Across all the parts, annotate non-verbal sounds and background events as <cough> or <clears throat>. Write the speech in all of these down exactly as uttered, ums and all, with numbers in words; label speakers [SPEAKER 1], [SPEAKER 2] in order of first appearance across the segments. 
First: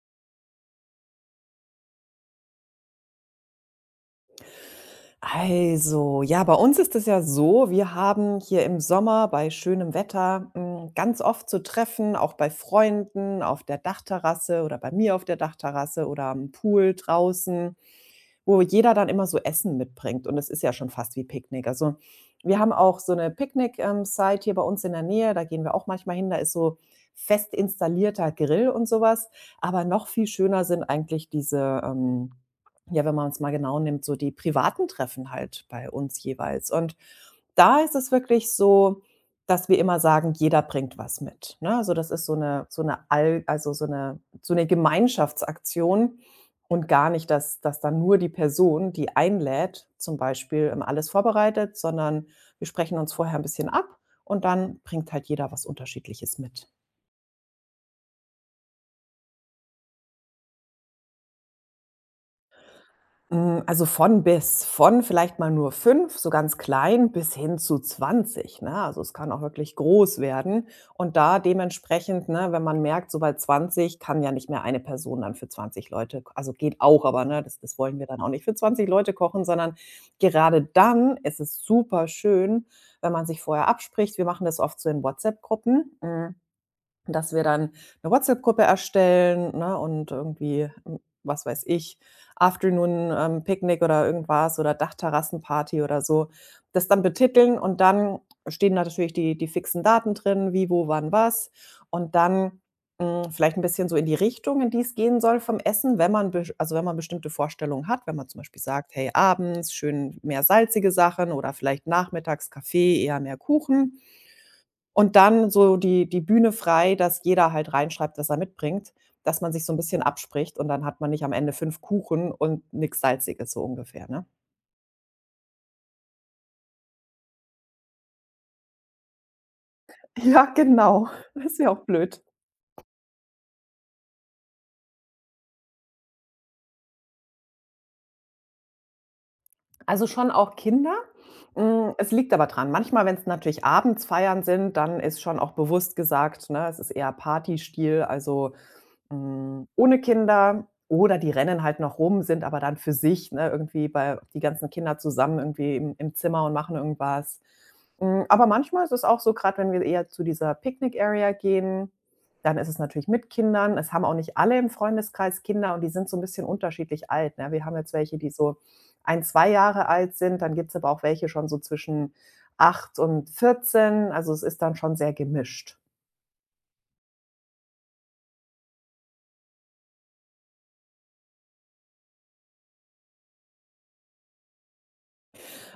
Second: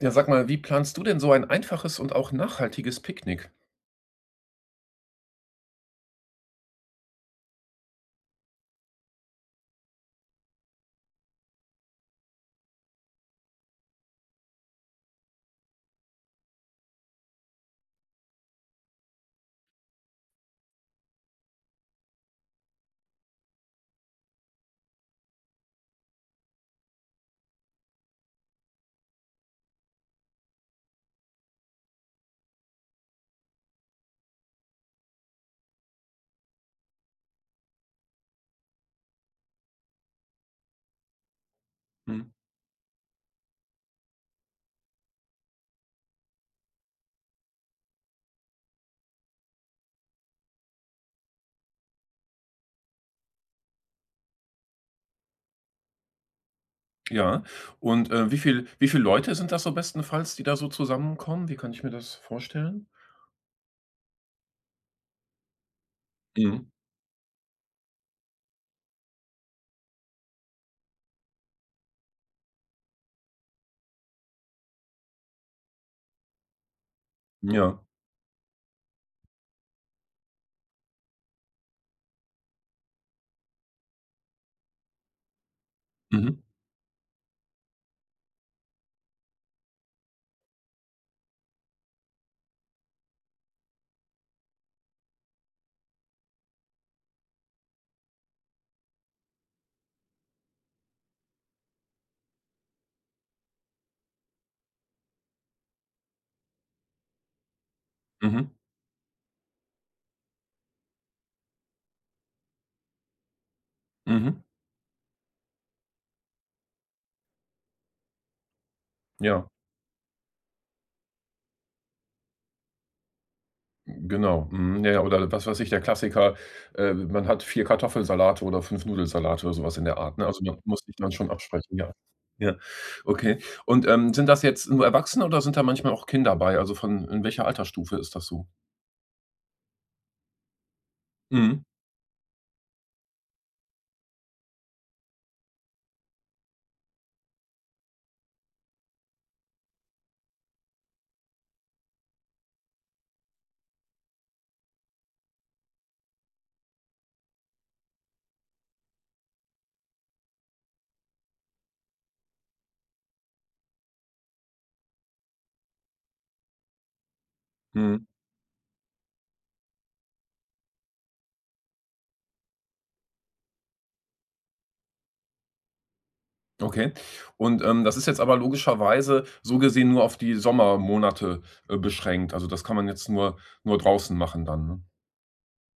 [SPEAKER 1] Ja, sag mal, wie planst du denn so ein einfaches und auch nachhaltiges Picknick?
[SPEAKER 2] Also, ja, bei uns ist es ja so, wir haben hier im Sommer bei schönem Wetter hm, ganz oft zu Treffen, auch bei Freunden auf der Dachterrasse oder bei mir auf der Dachterrasse oder am Pool draußen, wo jeder dann immer so Essen mitbringt und es ist ja schon fast wie Picknick. Also, wir haben auch so eine Picknick ähm, Site hier bei uns in der Nähe, da gehen wir auch manchmal hin, da ist so fest installierter Grill und sowas. Aber noch viel schöner sind eigentlich diese, ähm ja, wenn man es mal genau nimmt, so die privaten Treffen halt bei uns jeweils. Und da ist es wirklich so, dass wir immer sagen, jeder bringt was mit, ne? Also, das ist
[SPEAKER 1] Mhm.
[SPEAKER 2] so eine so eine all also, so eine so eine Gemeinschaftsaktion und gar nicht, dass dass dann nur die Person, die einlädt, zum Beispiel immer alles vorbereitet, sondern wir sprechen uns vorher ein bisschen ab und dann bringt halt jeder was Unterschiedliches mit.
[SPEAKER 1] Ja, und, äh, wie viel wie viel Leute sind das so bestenfalls, die da so zusammenkommen? Wie kann ich mir das vorstellen?
[SPEAKER 2] Hm, also von bis. Von vielleicht mal nur fünf so ganz
[SPEAKER 1] Mhm.
[SPEAKER 2] klein, bis hin zu zwanzig, ne? Also, es kann auch wirklich groß werden und da dementsprechend, ne, wenn man merkt, so bei zwanzig kann ja nicht mehr eine Person dann für zwanzig Leute k also, geht auch, aber, ne, das das
[SPEAKER 1] Ja.
[SPEAKER 2] wollen wir dann auch nicht für zwanzig Leute kochen, sondern gerade dann ist es super schön, wenn man sich vorher abspricht. Wir machen das oft so in WhatsApp-Gruppen, hm,
[SPEAKER 1] Mhm.
[SPEAKER 2] dass wir dann eine WhatsApp-Gruppe erstellen, ne, und irgendwie, hm, was weiß ich, Afternoon, ähm, Picknick oder irgendwas oder Dachterrassenparty oder so, das dann betiteln und dann stehen da natürlich die die fixen Daten drin, wie, wo, wann, was und dann, hm, vielleicht ein bisschen so in die Richtung, in die es gehen soll vom Essen, wenn man besch also, wenn man bestimmte Vorstellungen hat, wenn man zum
[SPEAKER 1] Mhm.
[SPEAKER 2] Beispiel sagt: „Hey, abends schön mehr salzige Sachen“ oder vielleicht nachmittags Kaffee, eher mehr Kuchen.
[SPEAKER 1] Mhm.
[SPEAKER 2] Und dann so die die Bühne frei, dass jeder halt reinschreibt, was er mitbringt, dass
[SPEAKER 1] Ja,
[SPEAKER 2] man sich so 'n bisschen abspricht und dann hat man nicht am Ende fünf Kuchen und nix Salziges so ungefähr, ne?
[SPEAKER 1] genau. Mhm. Ja, ja, oder was weiß ich, der Klassiker, äh, man hat vier Kartoffelsalate oder fünf Nudelsalate oder sowas in der Art, ne? Also,
[SPEAKER 2] Ja,
[SPEAKER 1] man muss sich
[SPEAKER 2] genau.
[SPEAKER 1] dann schon
[SPEAKER 2] <laughs> Ist ja
[SPEAKER 1] absprechen,
[SPEAKER 2] auch
[SPEAKER 1] ja.
[SPEAKER 2] blöd.
[SPEAKER 1] Ja, okay. Und, ähm, sind das jetzt nur Erwachsene oder sind da manchmal auch Kinder bei? Also, von in welcher Altersstufe ist das so?
[SPEAKER 2] Also, schon auch Kinder.
[SPEAKER 1] Mhm.
[SPEAKER 2] Hm, es liegt aber dran. Manchmal, wenn's natürlich abends Feiern sind, dann ist schon auch bewusst gesagt, ne, es ist eher Partystil, also Hm, ohne Kinder oder die rennen halt noch rum, sind aber dann für sich, ne, irgendwie bei die ganzen Kinder zusammen irgendwie im im Zimmer und machen irgendwas. Hm, aber manchmal ist es auch so, gerade wenn wir eher zu dieser Picnic Area gehen, dann ist es natürlich mit Kindern. Es haben auch nicht alle im Freundeskreis Kinder und die sind so ein bisschen unterschiedlich alt, ne? Wir haben jetzt
[SPEAKER 1] Mhm.
[SPEAKER 2] welche, die so ein zwei Jahre alt sind, dann gibt's aber auch welche schon so zwischen acht und vierzehn. Also, es ist dann schon sehr gemischt.
[SPEAKER 1] Okay. Und, ähm, das ist jetzt aber logischerweise so gesehen nur auf die Sommermonate, äh, beschränkt. Also, das kann man jetzt nur nur draußen machen dann, ne?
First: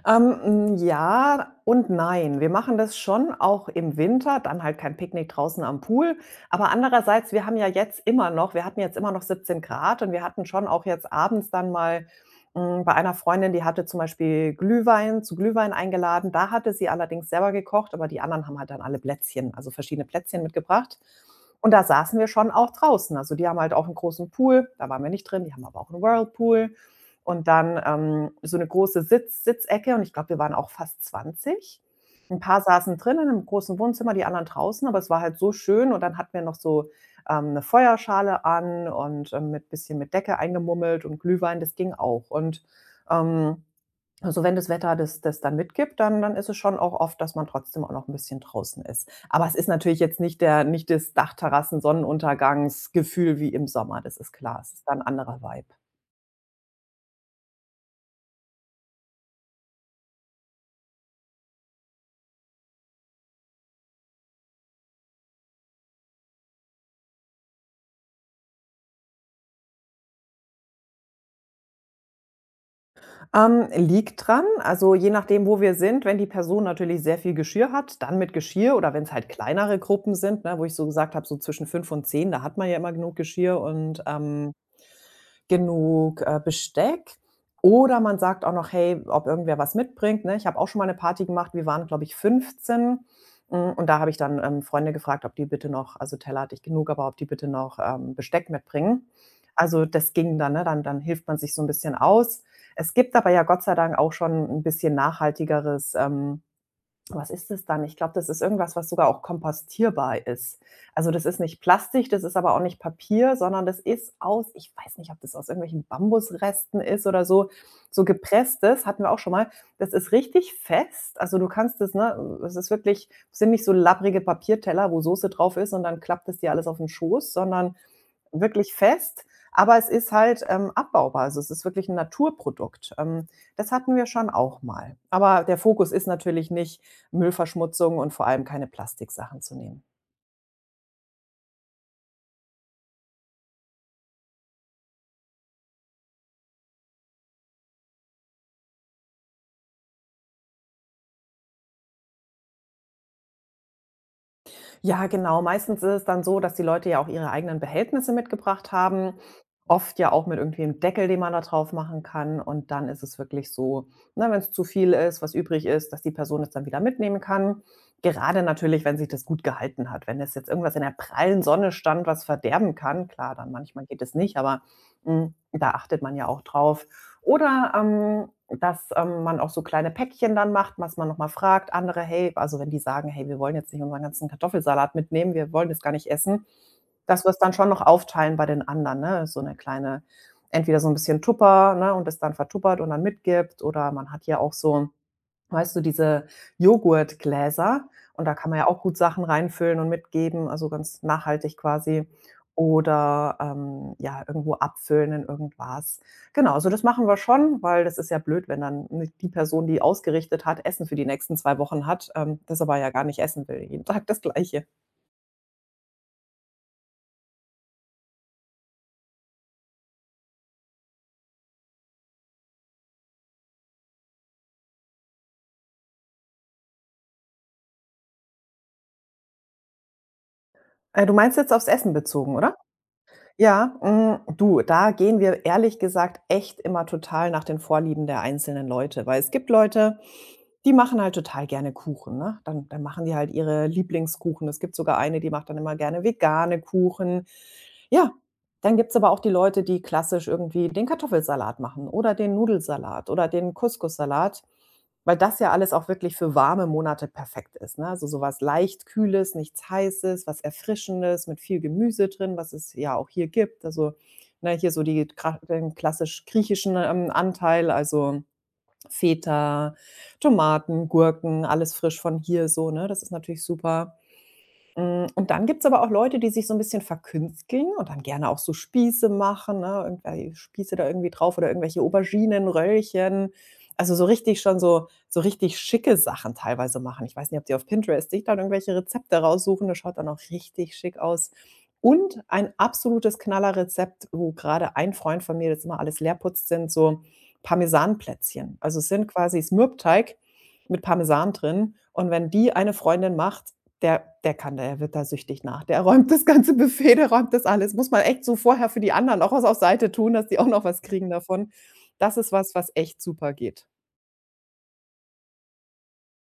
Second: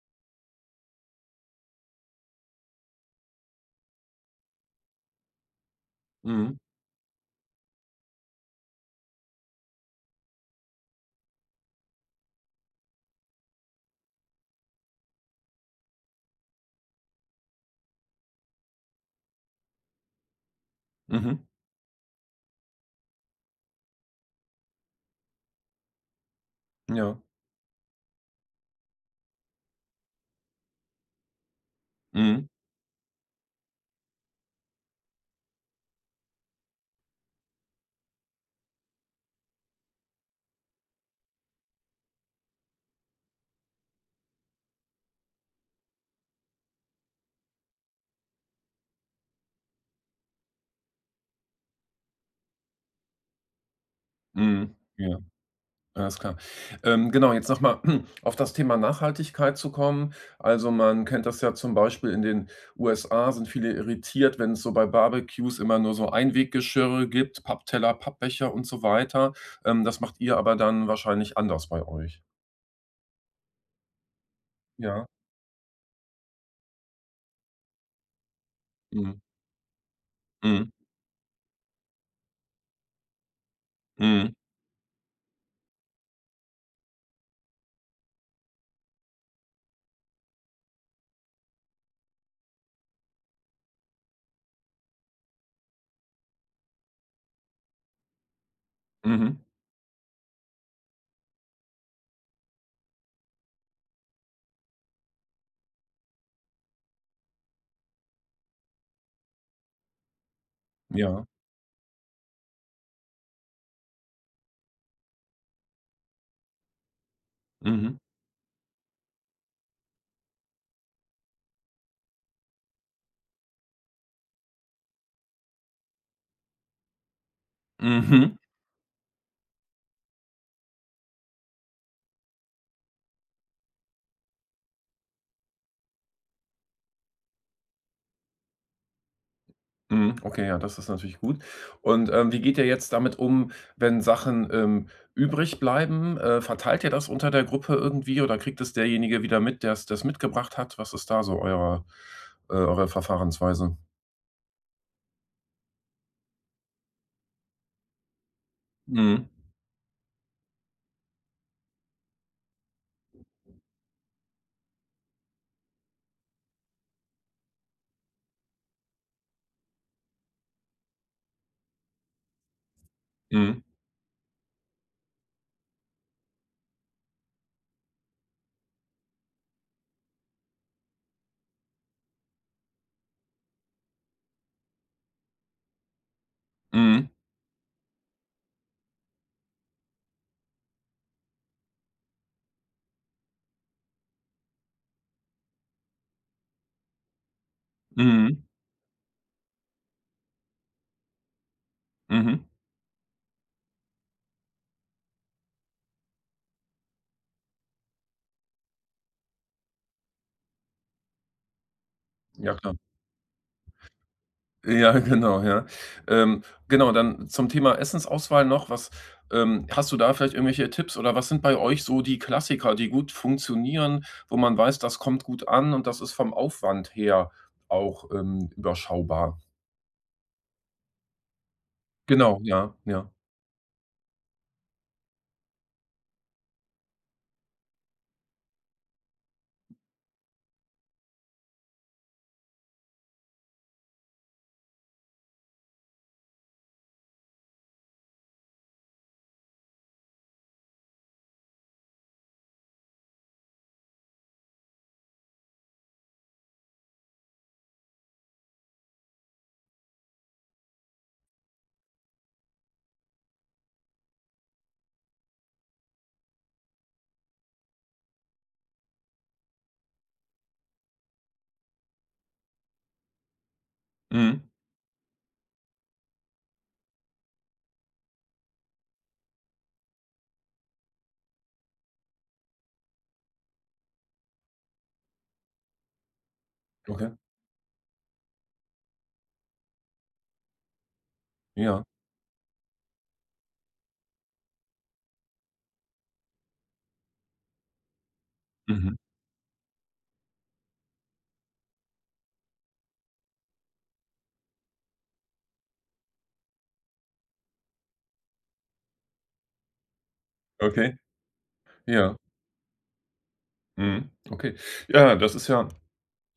[SPEAKER 2] Ähm, mm, ja und nein. Wir machen das schon auch im Winter, dann halt kein Picknick draußen am Pool.
[SPEAKER 1] Mhm.
[SPEAKER 2] Aber andererseits, wir haben ja jetzt immer noch wir hatten jetzt immer noch siebzehn Grad und wir hatten schon auch jetzt abends dann mal hm, bei einer Freundin, die hatte zum Beispiel Glühwein zu Glühwein eingeladen. Da hatte sie allerdings selber gekocht, aber die anderen haben halt dann alle Plätzchen also verschiedene Plätzchen mitgebracht.
[SPEAKER 1] Mhm.
[SPEAKER 2] Und da saßen wir schon auch draußen. Also, die haben halt auch einen großen Pool, da waren wir nicht drin, die haben aber auch 'n Whirlpool.
[SPEAKER 1] Ja.
[SPEAKER 2] Und dann ähm, so eine große Sitz Sitzecke und ich glaube, wir waren auch fast zwanzig, ein
[SPEAKER 1] Mhm.
[SPEAKER 2] paar saßen drinnen im großen Wohnzimmer, die anderen draußen, aber es war halt so schön und dann hatten wir noch so, ähm, 'ne Feuerschale an und, ähm, mit bisschen mit Decke eingemummelt und Glühwein, das ging auch. Und, ähm, also, wenn das Wetter das das dann mitgibt, dann dann ist es schon auch oft, dass man trotzdem auch noch ein bisschen draußen ist. Aber es ist natürlich jetzt nicht der nicht das Dachterrassen-Sonnenuntergangsgefühl wie im Sommer, das ist klar. Es
[SPEAKER 1] Mhm.
[SPEAKER 2] ist dann 'n
[SPEAKER 1] Ja,
[SPEAKER 2] anderer Vibe.
[SPEAKER 1] alles klar. Ähm, genau, jetzt nochmal <clears throat> auf das Thema Nachhaltigkeit zu kommen. Also, man kennt das ja zum Beispiel in den U S A sind viele irritiert, wenn es so bei Barbecues immer nur so Einweggeschirre gibt, Pappteller, Pappbecher und so weiter. Ähm, das macht ihr aber dann wahrscheinlich anders bei euch.
[SPEAKER 2] Ähm, liegt dran, also
[SPEAKER 1] Ja.
[SPEAKER 2] je nachdem, wo wir sind, wenn die Person natürlich sehr viel Geschirr hat, dann mit Geschirr oder wenn es
[SPEAKER 1] Mhm.
[SPEAKER 2] halt kleinere Gruppen sind, ne, wo
[SPEAKER 1] Mhm.
[SPEAKER 2] ich so gesagt habe, so zwischen fünf und zehn, da hat man ja immer genug Geschirr und,
[SPEAKER 1] Mhm.
[SPEAKER 2] ähm, genug, äh, Besteck. Oder man sagt auch noch: „Hey, ob irgendwer was mitbringt“, ne? Ich habe auch schon mal eine Party gemacht, wir waren, glaube ich, fünfzehn hm, und da habe ich dann, ähm, Freunde gefragt, ob die bitte noch also, Teller hatte ich genug, aber ob die bitte noch, ähm, Besteck mitbringen.
[SPEAKER 1] Mhm.
[SPEAKER 2] Also, das ging dann, ne? Dann dann hilft man sich so ein bisschen aus. Es gibt aber ja Gott sei Dank auch schon ein bisschen nachhaltigeres, ähm, was ist das dann? Ich glaube, das ist irgendwas, was sogar auch kompostierbar ist. Also,
[SPEAKER 1] Ja.
[SPEAKER 2] das ist nicht Plastik, das ist aber auch nicht Papier, sondern das ist aus, ich weiß nicht, ob das aus irgendwelchen Bambusresten ist oder so,
[SPEAKER 1] Mhm.
[SPEAKER 2] so gepresstes, hatten wir auch schon mal. Das ist richtig fest. Also, du kannst das, ne, es ist wirklich, es sind nicht so labbrige Papierteller, wo Soße drauf ist und dann klappt es dir alles auf den Schoß, sondern
[SPEAKER 1] Mhm.
[SPEAKER 2] wirklich fest, aber es ist halt, ähm, abbaubar. Also, es ist wirklich ein Naturprodukt. Ähm, das hatten wir schon auch mal. Aber der Fokus ist natürlich nicht Müllverschmutzung und vor allem keine Plastiksachen zu nehmen.
[SPEAKER 1] Mhm. Okay, ja, das ist natürlich gut. Und, ähm, wie geht ihr jetzt damit um, wenn Sachen, ähm, übrig bleiben? Äh, verteilt ihr das unter der Gruppe irgendwie oder kriegt es derjenige wieder mit, der's das mitgebracht hat? Was ist da so euer äh, eure Verfahrensweise?
[SPEAKER 2] Ja, genau. Meistens ist es dann so, dass die Leute ja auch ihre eigenen Behältnisse mitgebracht haben,
[SPEAKER 1] Mhm.
[SPEAKER 2] oft ja auch mit irgendwie einem Deckel, den man da drauf machen kann. Und dann ist es wirklich so, ne, wenn es zu viel ist, was übrig ist, dass die Person es dann wieder mitnehmen kann. Gerade natürlich, wenn sich das gut gehalten hat. Wenn es jetzt irgendwas in der prallen Sonne stand, was verderben kann, klar, dann
[SPEAKER 1] Mhm.
[SPEAKER 2] manchmal geht es nicht, aber Hm, da achtet man ja auch drauf. Oder, ähm, dass, ähm, man auch so kleine Päckchen dann macht, dass man noch mal fragt andere: „Hey“, also, wenn die sagen: „Hey, wir wollen jetzt nicht unseren ganzen Kartoffelsalat mitnehmen, wir wollen das gar nicht essen“,
[SPEAKER 1] Mhm.
[SPEAKER 2] dass wir es dann schon noch aufteilen bei den anderen, ne? So eine kleine, entweder so ein bisschen Tupper, ne, und es dann vertuppert und dann mitgibt, oder man hat ja auch so, weißt du, diese Joghurtgläser, und da
[SPEAKER 1] Mhm.
[SPEAKER 2] kann man ja auch gut Sachen reinfüllen und mitgeben, also ganz nachhaltig quasi,
[SPEAKER 1] Mhm.
[SPEAKER 2] oder, ähm, ja, irgendwo abfüllen in irgendwas. Genau, also das machen wir schon, weil das ist ja blöd, wenn dann ni die Person, die ausgerichtet hat, Essen für die nächsten zwei Wochen hat, ähm,
[SPEAKER 1] Ja,
[SPEAKER 2] das
[SPEAKER 1] klar.
[SPEAKER 2] aber ja gar nicht essen will, jeden Tag das Gleiche.
[SPEAKER 1] Ja, <laughs> genau, ja. Ähm, genau, dann zum Thema Essensauswahl noch, was ähm, hast du da vielleicht irgendwelche Tipps oder was sind bei euch so die Klassiker, die gut funktionieren, wo man weiß, das kommt gut an und das ist vom Aufwand her auch, ähm, überschaubar?
[SPEAKER 2] Äh, du meinst jetzt aufs Essen bezogen,
[SPEAKER 1] Genau,
[SPEAKER 2] oder?
[SPEAKER 1] ja, ja.
[SPEAKER 2] Ja, hm, du, da gehen wir ehrlich gesagt echt immer total nach den Vorlieben der einzelnen Leute, weil es gibt Leute, die machen halt total gerne Kuchen, ne? Dann dann machen die halt ihre Lieblingskuchen. Es gibt sogar eine, die macht dann immer gerne vegane Kuchen. Ja, dann gibt's aber auch die Leute, die klassisch irgendwie den Kartoffelsalat machen oder den Nudelsalat oder den Couscoussalat, weil das ja alles auch wirklich für warme Monate perfekt ist, ne? Also, sowas leicht Kühles, nichts Heißes, was Erfrischendes mit viel Gemüse drin, was es ja auch hier gibt. Also, ne, hier so die kra den klassisch griechischen, ähm, Anteil, also Feta, Tomaten, Gurken, alles frisch von hier so, ne? Das ist natürlich super.
[SPEAKER 1] Mhm.
[SPEAKER 2] Hm, und dann gibt's aber auch Leute, die sich so ein bisschen verkünsteln und dann gerne auch so Spieße machen, ne? Irgendwelche Spieße da irgendwie drauf oder irgendwelche Auberginen, Röllchen. Also, so richtig schon so so richtig schicke Sachen teilweise machen.
[SPEAKER 1] Okay.
[SPEAKER 2] Ich weiß nicht, ob die auf Pinterest sich dann irgendwelche Rezepte raussuchen, das schaut dann auch richtig schick aus.
[SPEAKER 1] Ja.
[SPEAKER 2] Und ein absolutes Knallerrezept, wo gerade ein Freund von mir das immer alles leerputzt, sind so Parmesanplätzchen. Also, es
[SPEAKER 1] Mhm.
[SPEAKER 2] sind quasi ist mit Parmesan drin und wenn die eine Freundin macht, der der kann da der wird da süchtig nach. Der räumt das ganze Buffet, der räumt das alles. Muss man echt so vorher für die anderen auch was auf Seite tun, dass die auch noch was
[SPEAKER 1] Okay.
[SPEAKER 2] kriegen davon.
[SPEAKER 1] Ja.
[SPEAKER 2] Das ist was, was echt super geht.
[SPEAKER 1] Mhm. Okay. Ja, das ist ja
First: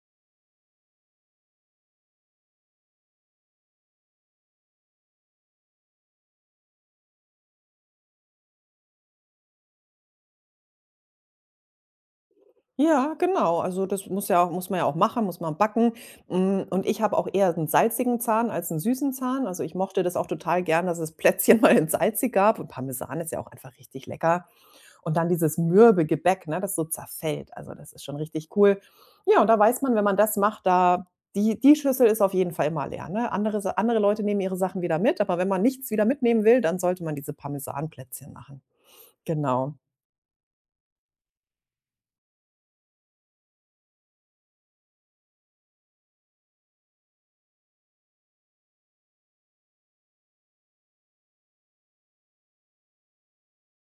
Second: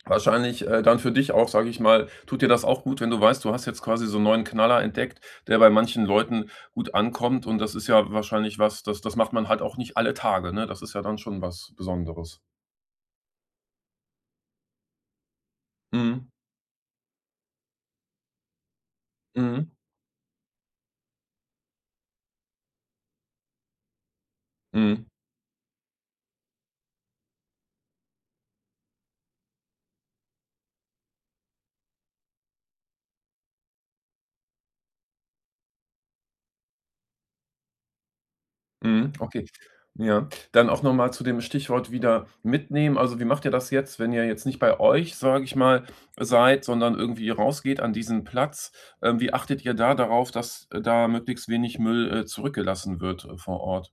[SPEAKER 1] wahrscheinlich, äh, dann für dich auch, sage ich mal, tut dir das auch gut, wenn du weißt, du hast jetzt quasi so einen neuen Knaller entdeckt, der bei manchen Leuten gut ankommt und das ist ja wahrscheinlich was, das das macht man halt auch nicht alle Tage, ne? Das ist ja dann schon was Besonderes.
[SPEAKER 2] Ja, genau. Also das muss ja auch, muss man ja auch machen, muss man backen.
[SPEAKER 1] Mhm.
[SPEAKER 2] Hm, und ich habe auch eher einen salzigen Zahn als einen süßen Zahn. Also,
[SPEAKER 1] Mhm.
[SPEAKER 2] ich mochte das auch total gern, dass es Plätzchen <laughs> mal in salzig gab, und Parmesan ist ja auch einfach richtig lecker.
[SPEAKER 1] Mhm.
[SPEAKER 2] Und dann dieses mürbe Gebäck, ne, das so zerfällt. Also, das ist schon richtig cool. Ja, und da weiß man, wenn man das macht, da die die Schüssel ist auf jeden Fall immer leer, ne? Andere Sa andere Leute nehmen ihre Sachen wieder mit, aber wenn man nichts wieder mitnehmen will, dann sollte man diese Parmesanplätzchen machen.
[SPEAKER 1] Mhm. Okay.
[SPEAKER 2] Genau.
[SPEAKER 1] Ja. Dann auch noch mal zu dem Stichwort wieder mitnehmen. Also, wie macht ihr das jetzt, wenn ihr jetzt nicht bei euch, sage ich mal, seid, sondern irgendwie rausgeht an diesen Platz? Ähm, wie achtet ihr da darauf, dass äh, da möglichst wenig Müll, äh, zurückgelassen wird, äh, vor Ort?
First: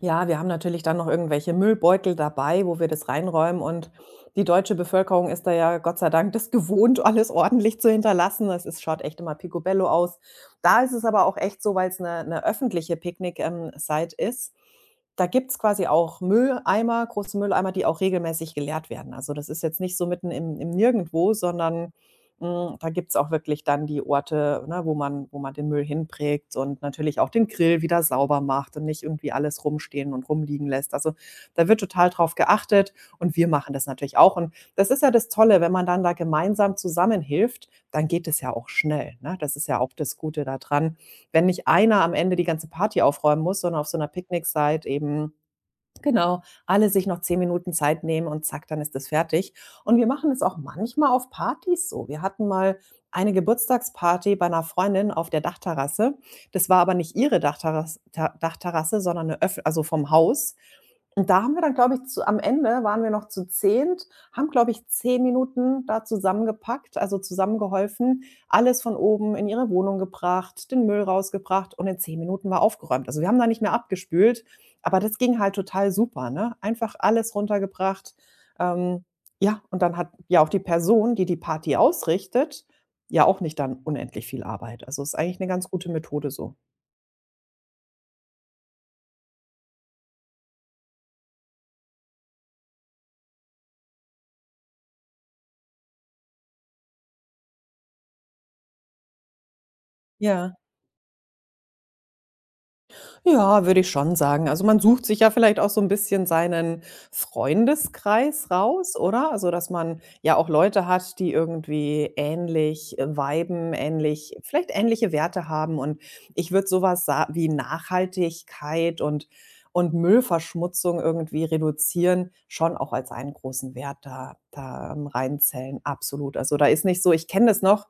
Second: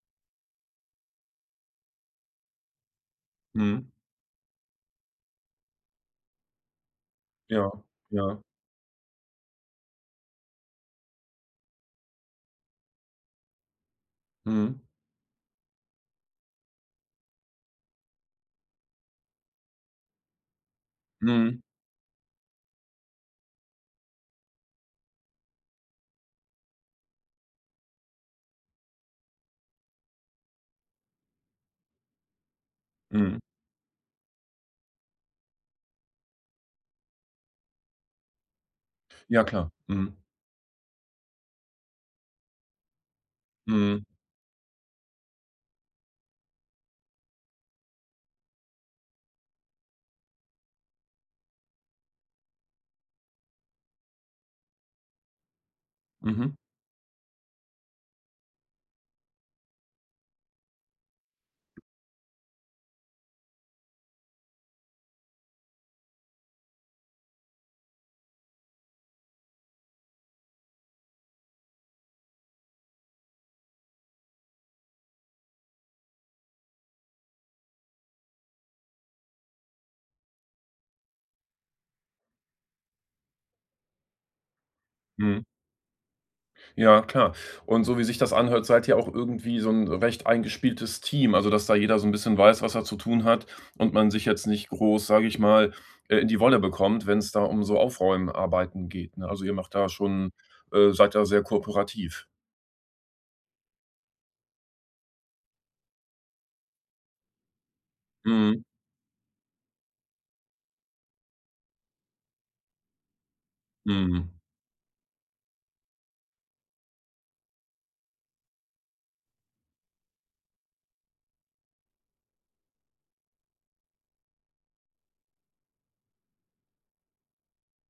[SPEAKER 2] Ja, wir haben natürlich dann noch irgendwelche Müllbeutel dabei, wo wir das reinräumen,
[SPEAKER 1] Mhm.
[SPEAKER 2] und die deutsche Bevölkerung ist da ja Gott sei Dank das <laughs> gewohnt, alles
[SPEAKER 1] Ja,
[SPEAKER 2] ordentlich zu
[SPEAKER 1] ja.
[SPEAKER 2] hinterlassen. Das ist schaut echt immer picobello aus. Da ist es aber auch echt so, weil es eine öffentliche Picknick ähm, Site ist,
[SPEAKER 1] Mhm.
[SPEAKER 2] da gibt's quasi auch Mülleimer, große Mülleimer, die auch regelmäßig geleert werden. Also, das ist jetzt nicht so mitten im im Nirgendwo,
[SPEAKER 1] Mhm.
[SPEAKER 2] sondern hm, da gibt's auch wirklich dann die Orte, ne, wo man wo man den Müll hinprägt und natürlich auch den Grill wieder sauber macht und nicht irgendwie alles rumstehen und rumliegen lässt. Also, da wird total drauf geachtet, und
[SPEAKER 1] Mhm.
[SPEAKER 2] wir machen das natürlich auch. Und das ist ja das Tolle, wenn man dann da gemeinsam zusammenhilft, dann geht es ja auch schnell, ne?
[SPEAKER 1] Ja,
[SPEAKER 2] Das ist
[SPEAKER 1] klar.
[SPEAKER 2] ja auch
[SPEAKER 1] Mhm.
[SPEAKER 2] das Gute daran. Wenn nicht einer am Ende die ganze Party aufräumen muss, sondern auf so
[SPEAKER 1] Mhm.
[SPEAKER 2] einer Picknick-Site eben. Genau, alle sich noch zehn Minuten Zeit nehmen, und zack, dann ist es fertig. Und wir machen es auch manchmal auf Partys so. Wir hatten mal eine Geburtstagsparty bei einer Freundin auf der Dachterrasse.
[SPEAKER 1] Mhm.
[SPEAKER 2] Das war aber nicht ihre Dachterras Ta Dachterrasse, sondern eine öff also vom Haus. Und da haben wir dann, glaube ich, zu am Ende waren wir noch zu zehnt., haben, glaube ich, zehn Minuten da zusammengepackt, also zusammengeholfen, alles von oben in ihre Wohnung gebracht, den Müll rausgebracht, und in zehn Minuten war aufgeräumt. Also, wir haben da nicht mehr abgespült, aber das ging halt total super, ne? Einfach alles runtergebracht. Ähm, ja, und dann hat ja auch die Person, die die Party ausrichtet, ja auch nicht dann unendlich viel Arbeit. Also, ist eigentlich
[SPEAKER 1] Mhm.
[SPEAKER 2] eine ganz gute Methode so.
[SPEAKER 1] Ja, klar. Und so wie sich das anhört, seid ihr auch irgendwie so 'n recht eingespieltes Team, also, dass da jeder so 'n bisschen weiß, was er zu tun hat und man sich jetzt nicht groß, sage ich mal, äh, in die Wolle bekommt, wenn's da um so Aufräumarbeiten geht, ne? Also, ihr macht da schon
[SPEAKER 2] Ja.
[SPEAKER 1] äh, seid da sehr kooperativ.
[SPEAKER 2] Ja, würde ich schon sagen. Also, man sucht sich ja vielleicht auch so ein bisschen seinen Freundeskreis
[SPEAKER 1] Mhm.
[SPEAKER 2] raus, oder? Also, dass man ja auch Leute hat, die irgendwie ähnlich, äh, viben,
[SPEAKER 1] Mhm.
[SPEAKER 2] ähnlich, vielleicht ähnliche Werte haben, und ich würde sowas sa wie Nachhaltigkeit und und Müllverschmutzung irgendwie reduzieren schon auch als einen großen Wert da da, ähm, reinzählen, absolut. Also, da ist nicht so, ich kenne das noch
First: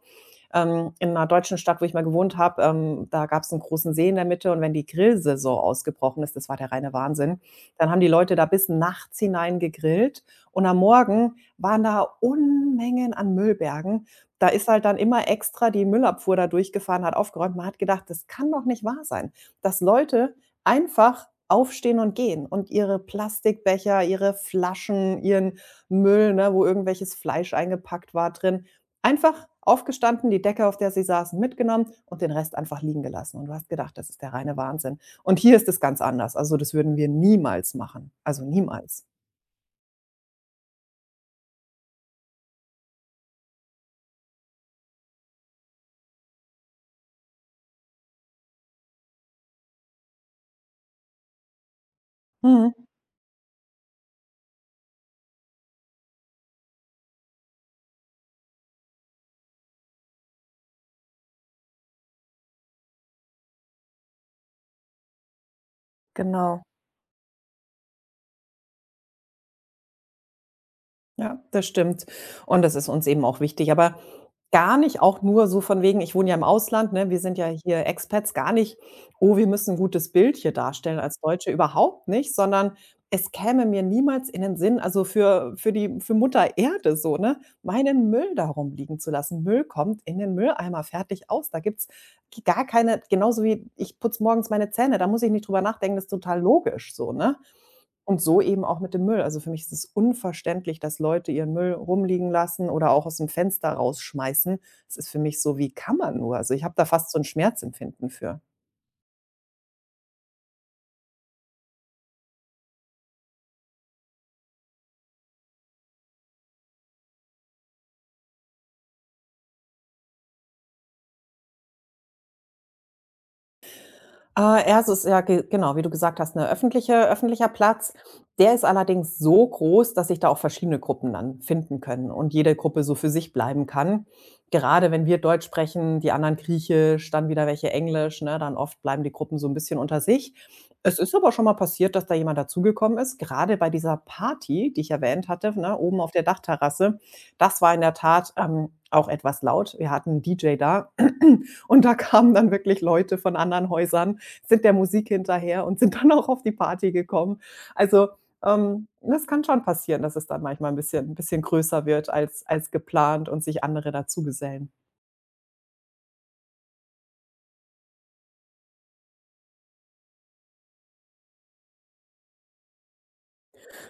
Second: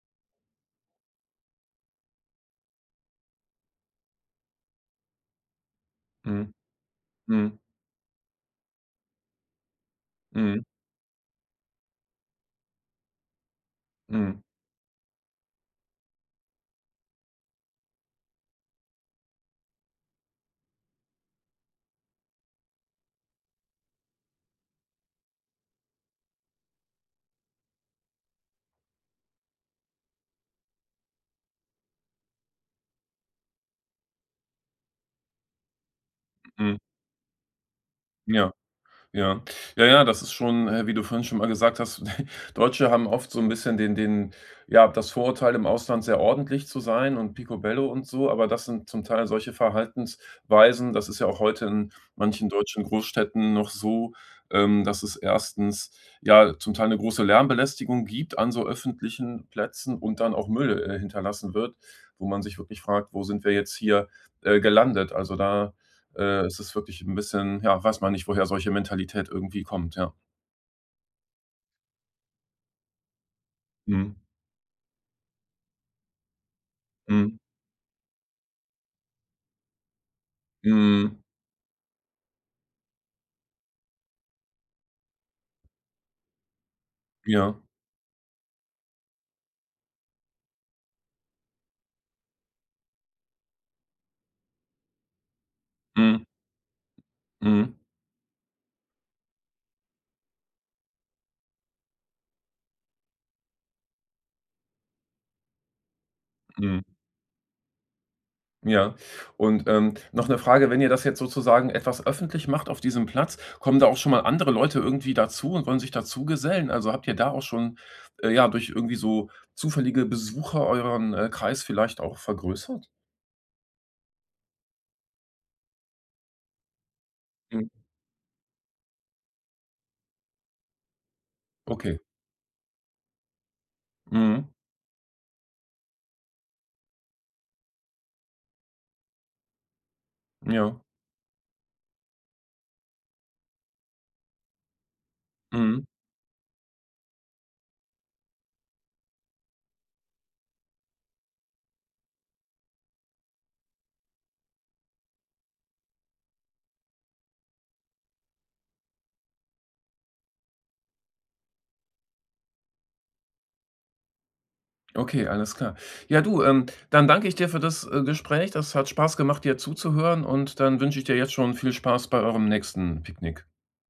[SPEAKER 2] ähm, in einer deutschen Stadt, wo ich mal gewohnt habe, ähm, da gab es einen großen See in der Mitte, und wenn die Grillsaison ausgebrochen ist, das
[SPEAKER 1] Mhm.
[SPEAKER 2] war der reine Wahnsinn,
[SPEAKER 1] Mhm.
[SPEAKER 2] dann haben die Leute da bis nachts hinein gegrillt,
[SPEAKER 1] Mhm.
[SPEAKER 2] und am Morgen waren da Unmengen an Müllbergen.
[SPEAKER 1] Mhm.
[SPEAKER 2] Da ist halt dann immer extra die Müllabfuhr da durchgefahren, hat aufgeräumt. Man hat gedacht: „Das kann doch nicht wahr sein, dass Leute einfach aufstehen und gehen und ihre Plastikbecher, ihre Flaschen, ihren Müll, ne, wo irgendwelches Fleisch eingepackt war, drin. Einfach aufgestanden, die Decke, auf der sie saßen, mitgenommen und den Rest einfach liegen gelassen.“ Und du hast gedacht, das ist der reine Wahnsinn. Und hier ist es ganz anders. Also, das
[SPEAKER 1] Mhm.
[SPEAKER 2] würden wir niemals machen. Also,
[SPEAKER 1] Ja.
[SPEAKER 2] niemals.
[SPEAKER 1] Ja. Ja, ja, das ist schon, äh, wie du vorhin schon mal gesagt hast, <laughs> Deutsche haben oft so ein bisschen den den ja, das Vorurteil, im Ausland sehr ordentlich zu sein und picobello und so, aber das sind zum Teil solche Verhaltensweisen, das ist ja auch heute in manchen
[SPEAKER 2] Mhm,
[SPEAKER 1] deutschen Großstädten noch so, ähm, dass es erstens ja, zum Teil eine große Lärmbelästigung gibt an so öffentlichen Plätzen und dann auch Müll, äh, hinterlassen wird, wo man sich wirklich fragt: „Wo sind wir jetzt hier, äh, gelandet?“ Also, da äh, es
[SPEAKER 2] genau.
[SPEAKER 1] ist wirklich ein bisschen ja, weiß man nicht, woher solche Mentalität irgendwie kommt, ja.
[SPEAKER 2] Ja, das stimmt. Und das ist uns eben auch wichtig, aber
[SPEAKER 1] Mhm.
[SPEAKER 2] gar nicht auch nur so von wegen, ich wohne ja im Ausland, ne? Wir
[SPEAKER 1] Mhm.
[SPEAKER 2] sind ja hier Expats, gar nicht: „Oh, wir müssen ein gutes Bild hier darstellen
[SPEAKER 1] Mhm.
[SPEAKER 2] als Deutsche“, überhaupt nicht, sondern es käme mir niemals in den Sinn, also für für die für Mutter Erde so, ne,
[SPEAKER 1] Ja.
[SPEAKER 2] meinen Müll darum liegen zu lassen. Müll kommt in den Mülleimer, fertig, aus. Da gibt's g gar keine, genauso wie ich putze morgens meine Zähne, da muss ich nicht drüber nachdenken, das ist
[SPEAKER 1] Mhm.
[SPEAKER 2] total logisch so, ne?
[SPEAKER 1] Mhm.
[SPEAKER 2] Und so eben auch mit dem Müll. Also, für mich ist es unverständlich, dass Leute ihren Müll rumliegen lassen oder auch aus dem Fenster rausschmeißen. Das ist für mich so: Wie kann man nur? Also, ich habe
[SPEAKER 1] Mhm.
[SPEAKER 2] da fast so ein Schmerzempfinden für.
[SPEAKER 1] Ja. Und, ähm, noch eine Frage, wenn ihr das jetzt sozusagen etwas öffentlich macht auf diesem Platz, kommen da auch schon mal andere Leute irgendwie dazu und wollen sich dazu gesellen? Also, habt ihr da auch schon, äh, ja, durch irgendwie so zufällige Besucher euren, äh, Kreis vielleicht auch vergrößert?
[SPEAKER 2] Äh, ja, es ist ja ge genau, wie du gesagt hast, 'ne öffentliche öffentlicher
[SPEAKER 1] Mhm.
[SPEAKER 2] Platz. Der ist allerdings so groß, dass sich da auch verschiedene Gruppen dann finden
[SPEAKER 1] Okay.
[SPEAKER 2] können und jede Gruppe so für sich bleiben kann.
[SPEAKER 1] Mhm.
[SPEAKER 2] Gerade wenn wir Deutsch sprechen, die anderen Griechisch, dann wieder welche Englisch, ne? Dann oft bleiben die Gruppen so 'n bisschen unter sich.
[SPEAKER 1] Ja.
[SPEAKER 2] Es ist aber schon mal passiert, dass da jemand dazugekommen ist. Gerade bei dieser Party, die ich erwähnt hatte, ne,
[SPEAKER 1] Mhm.
[SPEAKER 2] oben auf der Dachterrasse, das war in der Tat, ähm, auch etwas laut. Wir hatten 'n D J da <clears throat> und da kamen dann wirklich Leute von anderen Häusern, sind der Musik hinterher und sind dann auch auf die Party gekommen. Also, ähm, das kann schon passieren, dass es dann manchmal ein bisschen ein bisschen größer wird als als geplant, und sich andere dazugesellen.
[SPEAKER 1] Okay, alles klar. Ja, du, ähm, dann danke ich dir für das, äh, Gespräch. Das hat Spaß gemacht, dir zuzuhören und dann wünsche ich dir jetzt schon viel Spaß bei eurem nächsten Picknick.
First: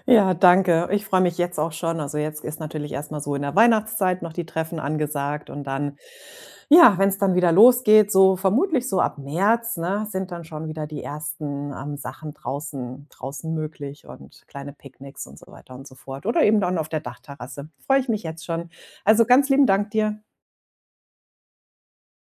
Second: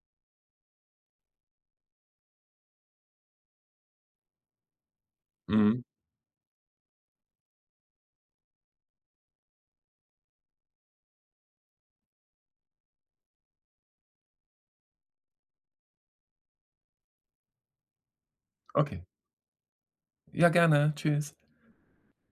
[SPEAKER 2] Ja, danke. Ich freue mich jetzt auch schon. Also, jetzt ist natürlich erstmal so in der Weihnachtszeit noch die Treffen angesagt, und
[SPEAKER 1] Mhm.
[SPEAKER 2] dann, ja, wenn es dann wieder losgeht, so vermutlich so ab März, ne, sind dann schon wieder die ersten, ähm, Sachen draußen draußen möglich und kleine Picknicks und so weiter und so fort oder eben dann auf der Dachterrasse. Freue ich mich jetzt schon.
[SPEAKER 1] Okay.
[SPEAKER 2] Also, ganz lieben Dank dir.
[SPEAKER 1] Ja, gerne. Tschüss.